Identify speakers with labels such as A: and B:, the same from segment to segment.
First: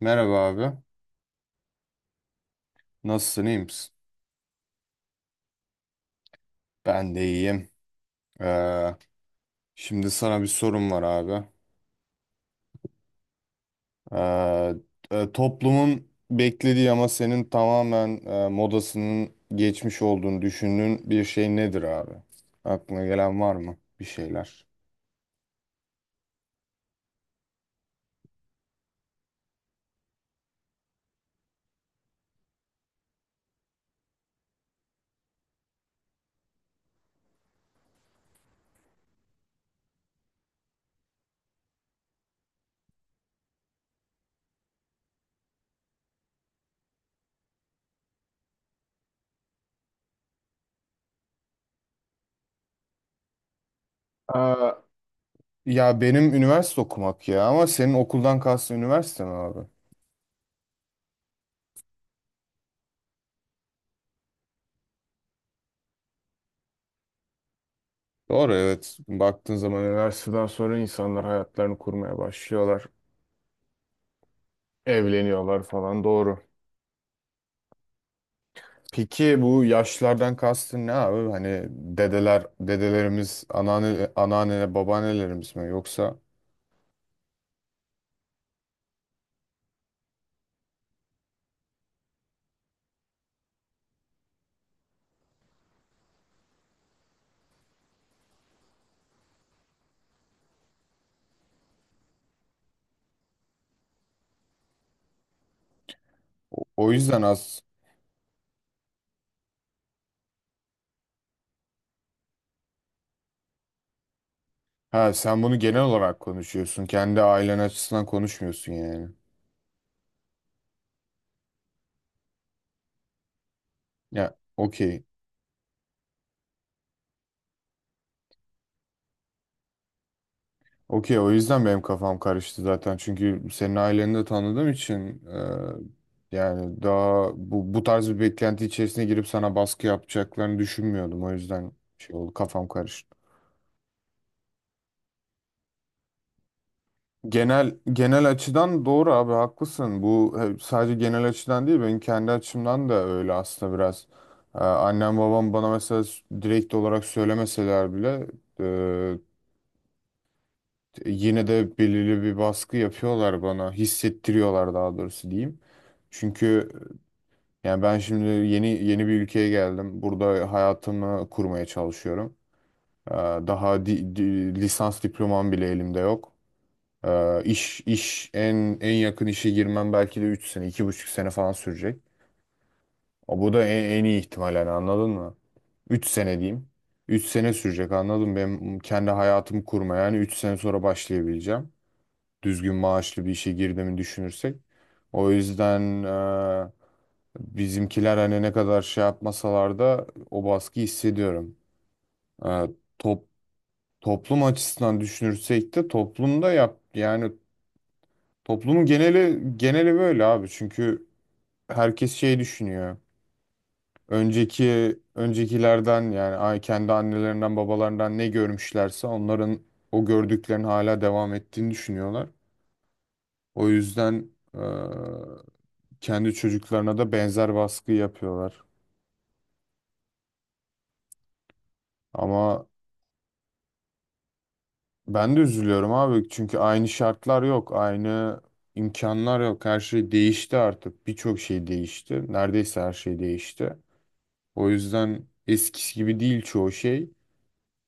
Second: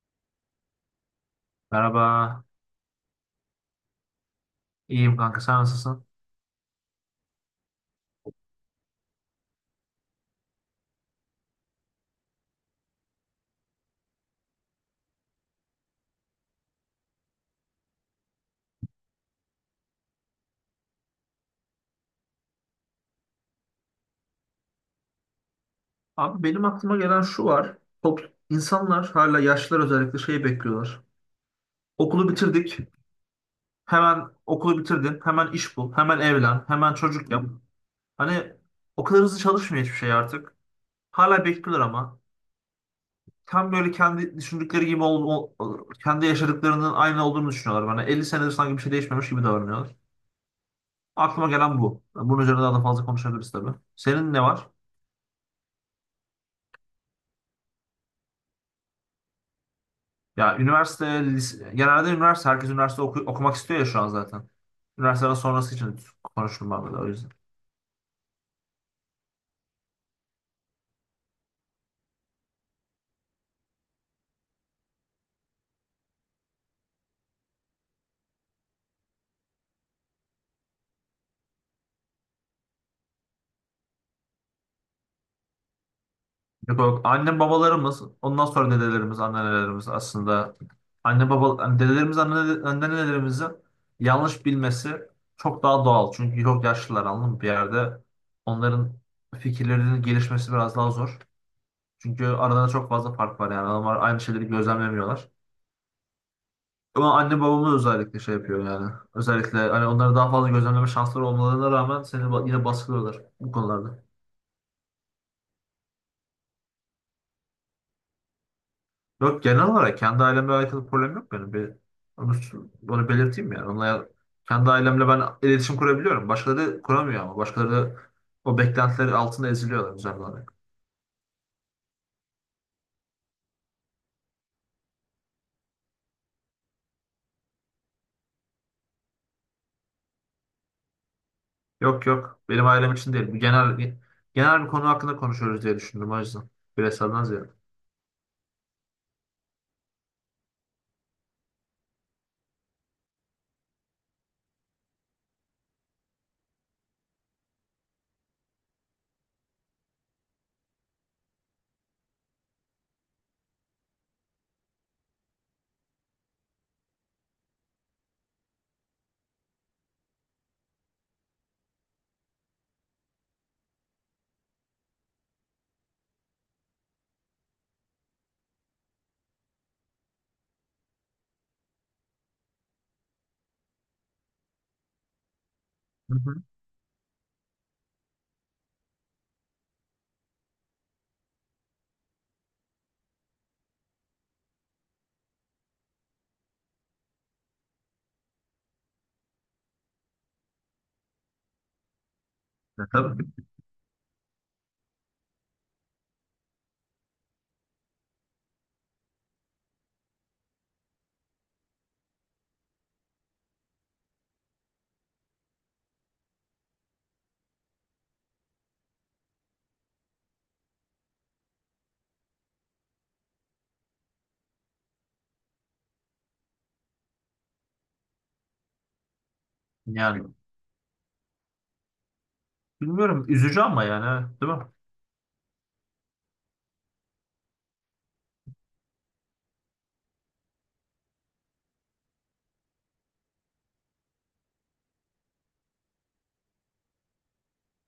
A: Merhaba abi.
B: Merhaba.
A: Nasılsın, iyi misin?
B: İyiyim kanka sen nasılsın?
A: Ben de iyiyim. Ee, şimdi sana bir sorum var abi. Ee, toplumun beklediği ama senin tamamen modasının geçmiş olduğunu düşündüğün bir şey nedir abi? Aklına gelen var mı bir şeyler?
B: Abi benim aklıma gelen şu var. İnsanlar hala yaşlılar özellikle şey bekliyorlar. Okulu bitirdik. Hemen okulu bitirdin. Hemen iş bul. Hemen evlen. Hemen çocuk yap. Hani o kadar hızlı çalışmıyor hiçbir şey artık. Hala bekliyorlar ama. Tam böyle kendi düşündükleri gibi kendi yaşadıklarının aynı olduğunu düşünüyorlar bana. 50 senedir sanki bir şey değişmemiş gibi davranıyorlar. Aklıma gelen bu. Bunun üzerine daha da fazla konuşabiliriz tabii. Senin ne var?
A: Ee, ya benim üniversite okumak ya ama senin okuldan kastın üniversite mi abi?
B: Ya üniversite, genelde üniversite, herkes üniversite okumak istiyor ya şu an zaten. Üniversiteden sonrası için konuştum ben böyle o yüzden.
A: Doğru evet. Baktığın zaman üniversiteden sonra insanlar hayatlarını kurmaya başlıyorlar. Evleniyorlar falan doğru. Peki bu yaşlardan kastın ne abi? Hani dedelerimiz, anneanne, babaannelerimiz mi? Yoksa?
B: Yok, yok. Annem babalarımız, ondan sonra dedelerimiz, anneannelerimiz aslında anne baba hani dedelerimiz, anne, annenelerimizin yanlış bilmesi çok daha doğal. Çünkü çok yaşlılar anladın mı? Bir yerde onların fikirlerinin gelişmesi biraz daha zor. Çünkü arada çok fazla fark var yani. Adamlar aynı şeyleri gözlemlemiyorlar.
A: O
B: Ama
A: yüzden
B: anne
A: az.
B: babamız özellikle şey yapıyor yani. Özellikle hani onları daha fazla gözlemleme şansları olmalarına rağmen seni yine baskılıyorlar bu konularda.
A: Ha sen bunu genel olarak konuşuyorsun. Kendi ailen açısından konuşmuyorsun yani.
B: Yok genel olarak kendi ailemle alakalı problem yok benim. Bir, onu, onu belirteyim yani. Onlar,
A: Ya
B: kendi
A: okey.
B: ailemle ben iletişim kurabiliyorum. Başkaları kuramıyor ama. Başkaları o beklentileri altında eziliyorlar güzel olarak.
A: Okey, o yüzden benim kafam karıştı zaten. Çünkü senin aileni de tanıdığım için yani daha bu tarz bir beklenti içerisine girip sana baskı yapacaklarını düşünmüyordum. O yüzden
B: Yok
A: şey oldu,
B: yok benim
A: kafam
B: ailem için
A: karıştı.
B: değil. Bu genel bir konu hakkında konuşuyoruz diye düşündüm o yüzden. Bireyselden ziyade.
A: Genel açıdan doğru abi, haklısın. Bu sadece genel açıdan değil benim kendi açımdan da öyle aslında biraz. Annem babam bana mesela direkt olarak söylemeseler bile yine de belirli bir baskı yapıyorlar bana, hissettiriyorlar daha doğrusu diyeyim. Çünkü yani ben şimdi yeni yeni bir ülkeye geldim. Burada hayatımı kurmaya çalışıyorum. Ee, daha lisans diplomam bile elimde yok. İş iş en yakın işe girmem belki de 3 sene, iki buçuk sene falan sürecek. O, bu da en iyi ihtimal yani, anladın mı? Üç
B: Hı
A: sene
B: hı.
A: diyeyim. 3 sene sürecek, anladın mı? Benim kendi hayatımı kurmaya yani 3 sene sonra başlayabileceğim. Düzgün maaşlı bir işe girdiğimi düşünürsek. O yüzden e, bizimkiler hani ne kadar şey yapmasalar da o baskıyı hissediyorum. E,
B: Tabii
A: top, toplum açısından düşünürsek de toplumda yap yani. Toplumun geneli böyle abi. Çünkü herkes şey düşünüyor. Öncekilerden yani kendi annelerinden babalarından ne görmüşlerse onların o gördüklerini hala devam ettiğini düşünüyorlar. O yüzden e, kendi çocuklarına da benzer baskı yapıyorlar.
B: yani
A: Ama
B: bilmiyorum üzücü ama yani evet, değil mi?
A: ben de üzülüyorum abi. Çünkü aynı şartlar yok, aynı imkanlar yok. Her şey değişti artık. Birçok şey değişti. Neredeyse her şey değişti. O yüzden eskisi gibi değil çoğu şey.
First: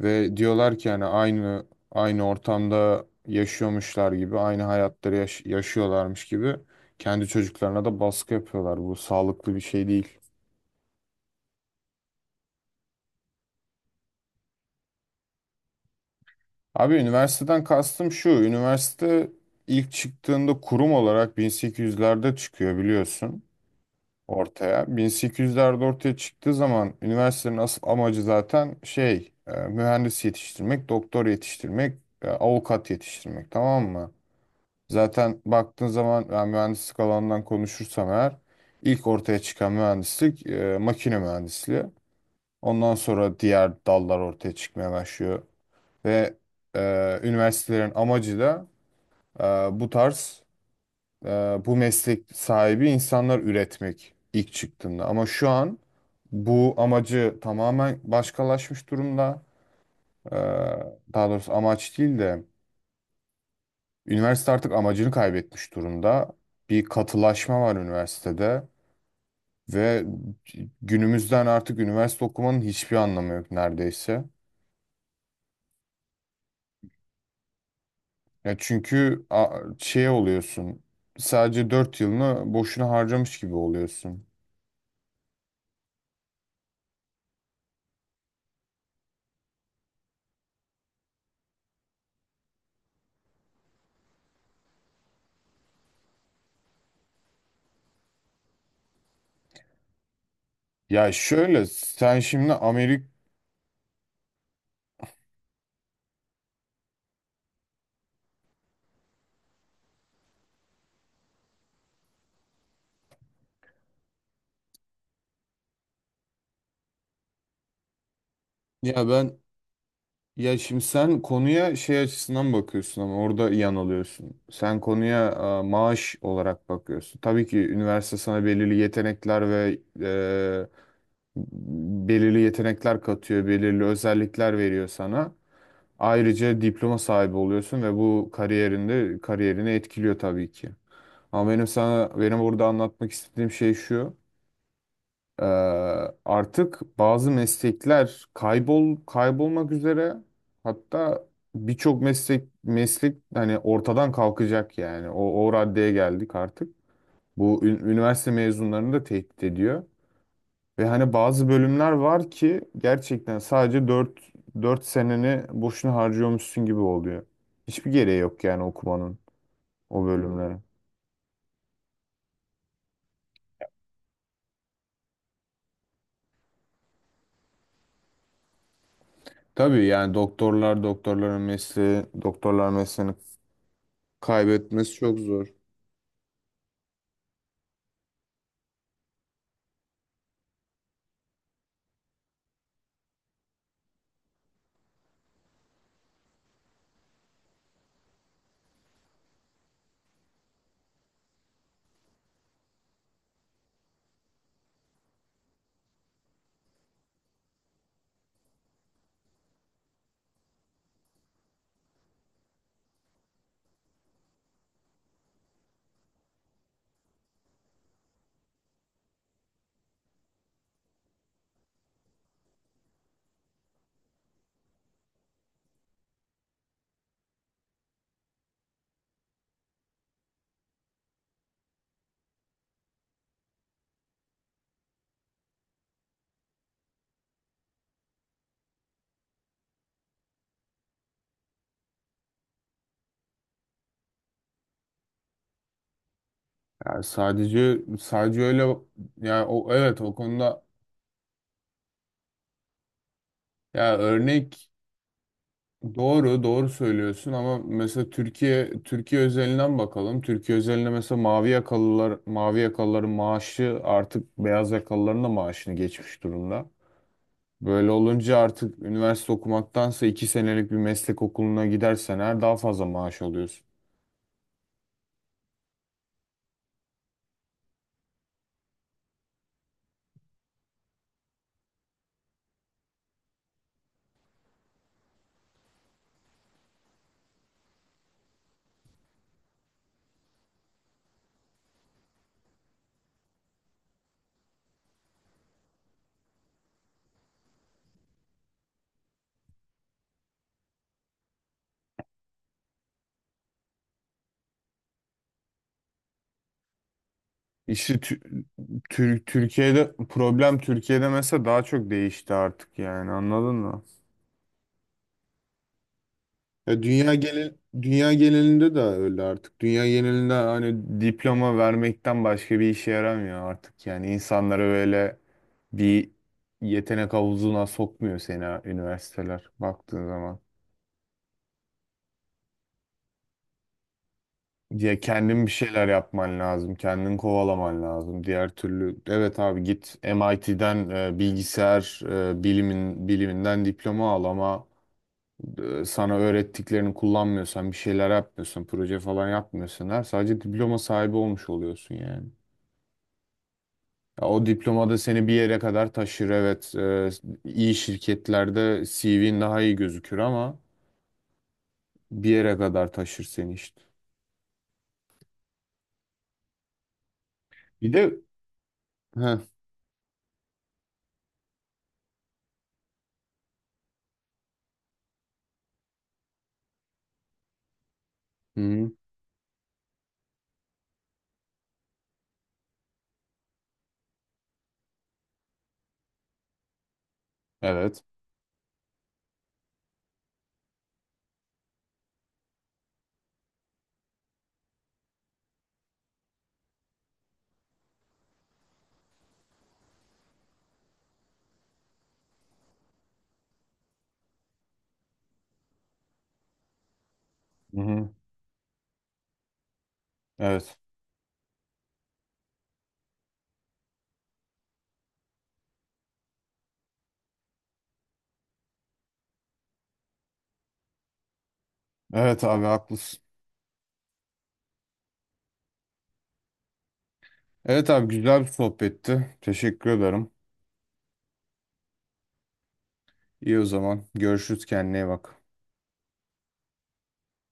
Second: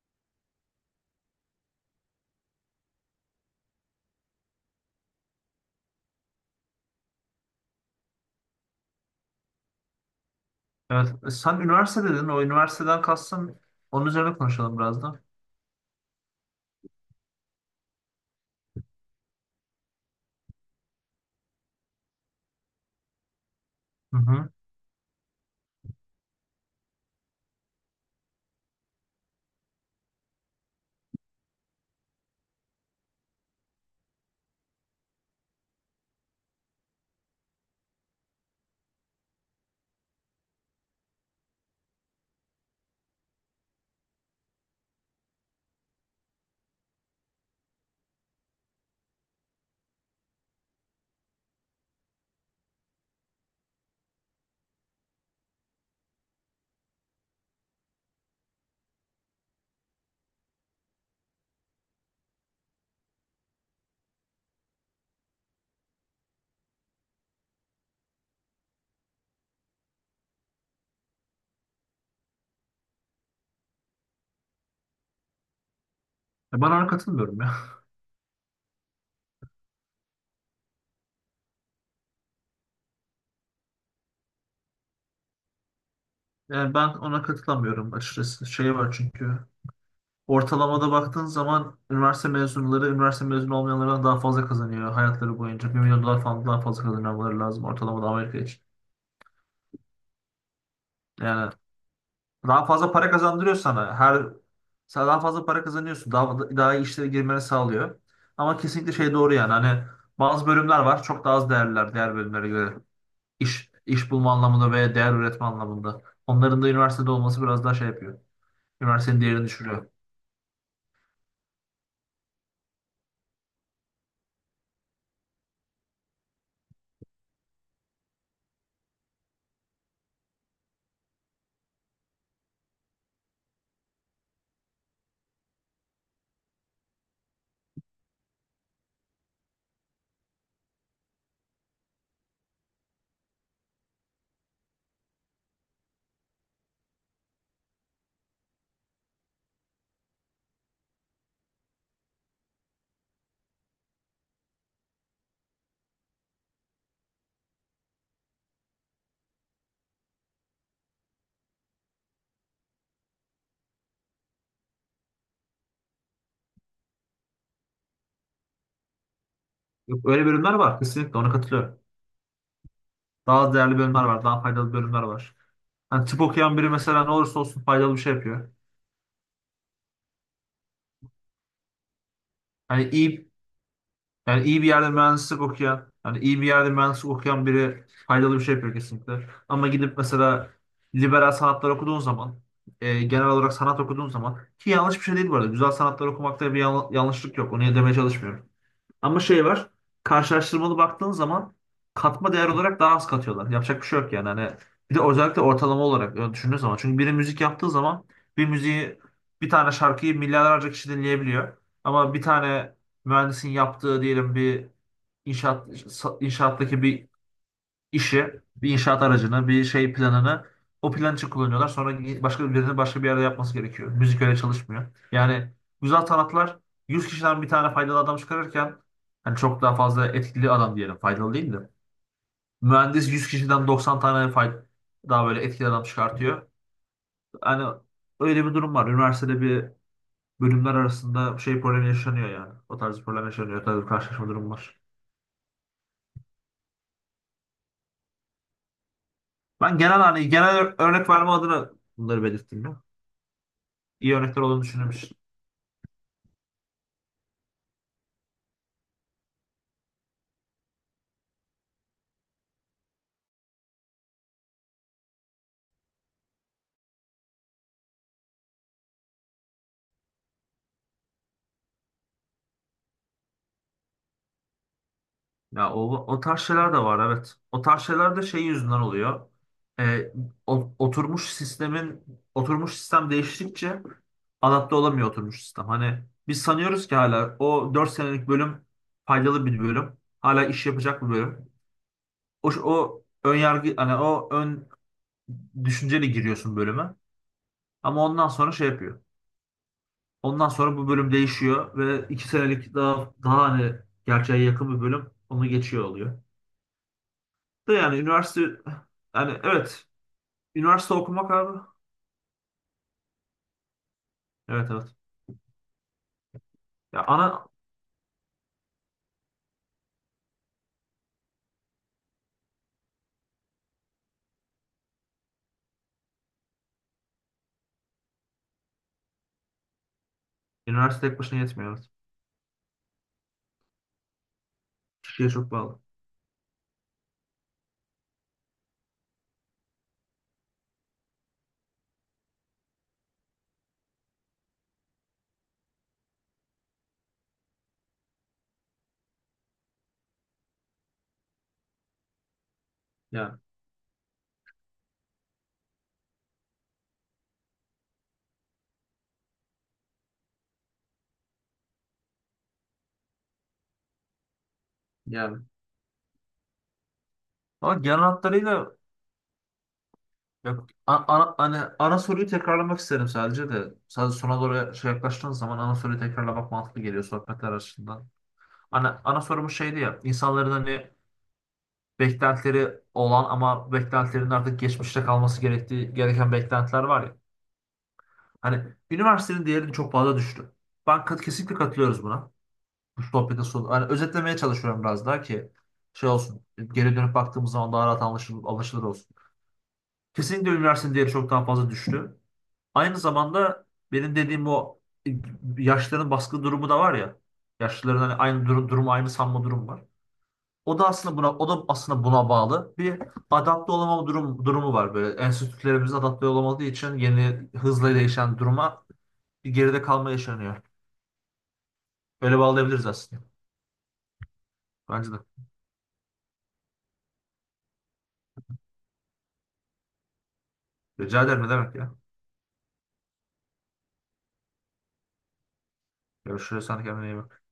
A: Ve diyorlar ki hani aynı ortamda yaşıyormuşlar gibi, aynı hayatları yaşıyorlarmış gibi kendi çocuklarına da baskı yapıyorlar. Bu sağlıklı bir şey değil.
B: Evet. Sen üniversite dedin. O üniversiteden kastın onun üzerine konuşalım biraz da.
A: Abi üniversiteden kastım şu. Üniversite ilk çıktığında kurum olarak 1800'lerde çıkıyor biliyorsun,
B: Hı hı.
A: ortaya. 1800'lerde ortaya çıktığı zaman üniversitenin asıl amacı zaten şey mühendis yetiştirmek, doktor yetiştirmek, avukat yetiştirmek, tamam mı? Zaten baktığın zaman ben mühendislik alanından konuşursam eğer ilk ortaya çıkan mühendislik makine mühendisliği. Ondan sonra diğer dallar ortaya çıkmaya başlıyor ve üniversitelerin amacı da e, bu tarz e, bu meslek sahibi insanlar üretmek, ilk çıktığında. Ama şu an bu amacı tamamen başkalaşmış durumda. E, daha doğrusu amaç değil de üniversite artık amacını kaybetmiş durumda. Bir katılaşma var üniversitede ve günümüzden artık üniversite okumanın hiçbir anlamı yok neredeyse.
B: Ben ona katılmıyorum ya.
A: Ya çünkü şey oluyorsun. Sadece 4 yılını boşuna harcamış gibi oluyorsun.
B: Yani ben ona katılamıyorum açıkçası. Şey var çünkü. Ortalamada baktığın zaman üniversite mezunları üniversite mezunu olmayanlardan daha fazla kazanıyor hayatları boyunca. 1 milyon dolar falan daha fazla kazanmaları lazım ortalamada Amerika için.
A: Ya
B: Yani
A: şöyle sen şimdi
B: daha fazla
A: Amerika,
B: para kazandırıyor sana. Her sen daha fazla para kazanıyorsun. Daha iyi işlere girmeni sağlıyor. Ama kesinlikle şey doğru yani. Hani bazı bölümler var. Çok daha az değerliler diğer bölümlere göre. İş iş bulma anlamında veya değer üretme anlamında. Onların da üniversitede olması biraz daha şey yapıyor.
A: ya
B: Üniversitenin
A: ben,
B: değerini düşürüyor.
A: ya şimdi sen konuya şey açısından bakıyorsun ama orada yanılıyorsun. Sen konuya maaş olarak bakıyorsun. Tabii ki üniversite sana belirli yetenekler katıyor, belirli özellikler veriyor sana. Ayrıca diploma sahibi oluyorsun ve bu kariyerini etkiliyor tabii ki. Ama benim burada anlatmak istediğim şey şu. Ee, artık bazı meslekler kaybolmak üzere, hatta birçok meslek hani ortadan kalkacak yani o raddeye geldik artık. Bu üniversite mezunlarını da tehdit ediyor. Ve hani bazı bölümler var ki gerçekten sadece dört seneni boşuna harcıyormuşsun gibi oluyor. Hiçbir gereği yok yani okumanın
B: Yok,
A: o
B: öyle bölümler
A: bölümlere.
B: var kesinlikle ona katılıyorum. Daha az değerli bölümler var, daha faydalı bölümler var. Hani tıp okuyan biri mesela ne olursa olsun faydalı bir şey yapıyor.
A: Tabii yani doktorlar
B: Hani
A: mesleğini
B: iyi Yani iyi bir yerde
A: kaybetmesi çok
B: mühendislik
A: zor.
B: okuyan, hani iyi bir yerde mühendislik okuyan biri faydalı bir şey yapıyor kesinlikle. Ama gidip mesela liberal sanatlar okuduğun zaman, genel olarak sanat okuduğun zaman ki yanlış bir şey değil bu arada. Güzel sanatlar okumakta bir yanlışlık yok. Onu demeye çalışmıyorum. Ama şey var. Karşılaştırmalı baktığın zaman katma değer olarak daha az katıyorlar. Yapacak bir şey yok yani. Hani bir de özellikle ortalama olarak öyle düşündüğün zaman. Çünkü biri müzik yaptığı zaman bir müziği bir tane şarkıyı milyarlarca kişi dinleyebiliyor. Ama bir tane mühendisin yaptığı diyelim bir inşaat inşaattaki bir işi, bir inşaat aracını, bir şey planını o plan için kullanıyorlar. Sonra başka birilerinin başka bir yerde yapması gerekiyor. Müzik öyle çalışmıyor. Yani güzel sanatlar 100 kişiden bir tane faydalı adam çıkarırken hani çok daha fazla etkili adam diyelim faydalı değil de. Mühendis 100 kişiden 90 tane daha böyle etkili adam çıkartıyor. Hani öyle bir durum var. Üniversitede bir bölümler arasında şey problemi yaşanıyor yani. O tarz bir problem yaşanıyor. O tarz bir karşılaşma durum var.
A: Yani sadece öyle yani, o
B: Ben genel
A: evet o
B: hani genel
A: konuda
B: örnek verme adına bunları belirttim ya.
A: ya
B: İyi örnekler
A: örnek,
B: olduğunu düşünüyorum.
A: doğru söylüyorsun ama mesela Türkiye özelinden bakalım. Türkiye özelinde mesela mavi yakalıların maaşı artık beyaz yakalıların da maaşını geçmiş durumda. Böyle olunca artık üniversite okumaktansa iki senelik bir meslek okuluna gidersen her daha fazla maaş alıyorsun.
B: Ya o, o tarz şeyler de var evet. O tarz şeyler de şey yüzünden oluyor. Ee, oturmuş sistemin oturmuş sistem değiştikçe adapte olamıyor oturmuş sistem. Hani biz sanıyoruz ki hala o 4 senelik bölüm faydalı bir bölüm. Hala iş yapacak bir bölüm. O, o ön yargı hani o ön düşünceyle giriyorsun bölüme. Ama ondan sonra şey yapıyor. Ondan sonra bu bölüm değişiyor ve 2 senelik daha hani gerçeğe yakın bir bölüm onu geçiyor oluyor. De
A: İşte
B: yani üniversite Yani evet üniversite
A: Türkiye'de
B: okumak
A: mesela
B: abi.
A: daha çok değişti artık yani, anladın mı?
B: Evet evet.
A: Ya
B: Ya ana
A: dünya genelinde de öyle artık. Dünya genelinde hani diploma vermekten başka bir işe yaramıyor artık. Yani insanlara böyle bir yetenek havuzuna sokmuyor seni üniversiteler baktığın zaman.
B: Üniversite tek başına yetmiyor. Evet.
A: Ya
B: Türkiye
A: kendin bir
B: çok bağlı.
A: şeyler yapman lazım, kendin kovalaman lazım. Diğer türlü evet abi, git MIT'den bilgisayar biliminden diploma al ama sana öğrettiklerini kullanmıyorsan, bir şeyler yapmıyorsan, proje falan yapmıyorsan her sadece diploma sahibi olmuş oluyorsun yani.
B: Yani
A: Ya o diploma da seni bir yere kadar taşır. Evet, iyi şirketlerde CV'nin daha iyi gözükür ama bir yere kadar taşır seni işte.
B: yani. Ama
A: Bir
B: genel
A: de.
B: hatlarıyla
A: Heh.
B: ya, ana, hani ana soruyu tekrarlamak isterim sadece de. Sadece sona doğru şey yaklaştığın zaman ana soruyu tekrarlamak mantıklı geliyor sohbetler açısından.
A: Hı hı.
B: Ana sorumuz şeydi ya insanların hani beklentileri olan ama beklentilerin artık geçmişte kalması gerektiği gereken beklentiler var ya.
A: Evet.
B: Hani üniversitenin değerini çok fazla düştü. Ben kesinlikle katılıyoruz buna. Bu sohbetin sonu. Hani özetlemeye çalışıyorum biraz daha ki şey olsun. Geri dönüp baktığımız zaman daha rahat anlaşılır olsun. Kesinlikle üniversitenin değeri çok daha fazla düştü. Aynı zamanda benim dediğim o e, yaşlıların baskı durumu da var ya.
A: Hı
B: Yaşlıların
A: hı.
B: hani aynı durumu aynı sanma durum var.
A: Evet.
B: O da aslında buna bağlı. Bir adapte olamama durumu var böyle. Enstitülerimiz adapte olamadığı için yeni hızla değişen duruma bir geride kalma yaşanıyor. Öyle
A: Evet abi
B: bağlayabiliriz
A: haklısın.
B: aslında. Bence de.
A: Evet abi, güzel bir sohbetti. Teşekkür ederim.
B: Rica ederim ne demek ya.
A: İyi o zaman. Görüşürüz, kendine iyi bak.
B: Görüşürüz. Sen de kendine iyi bak.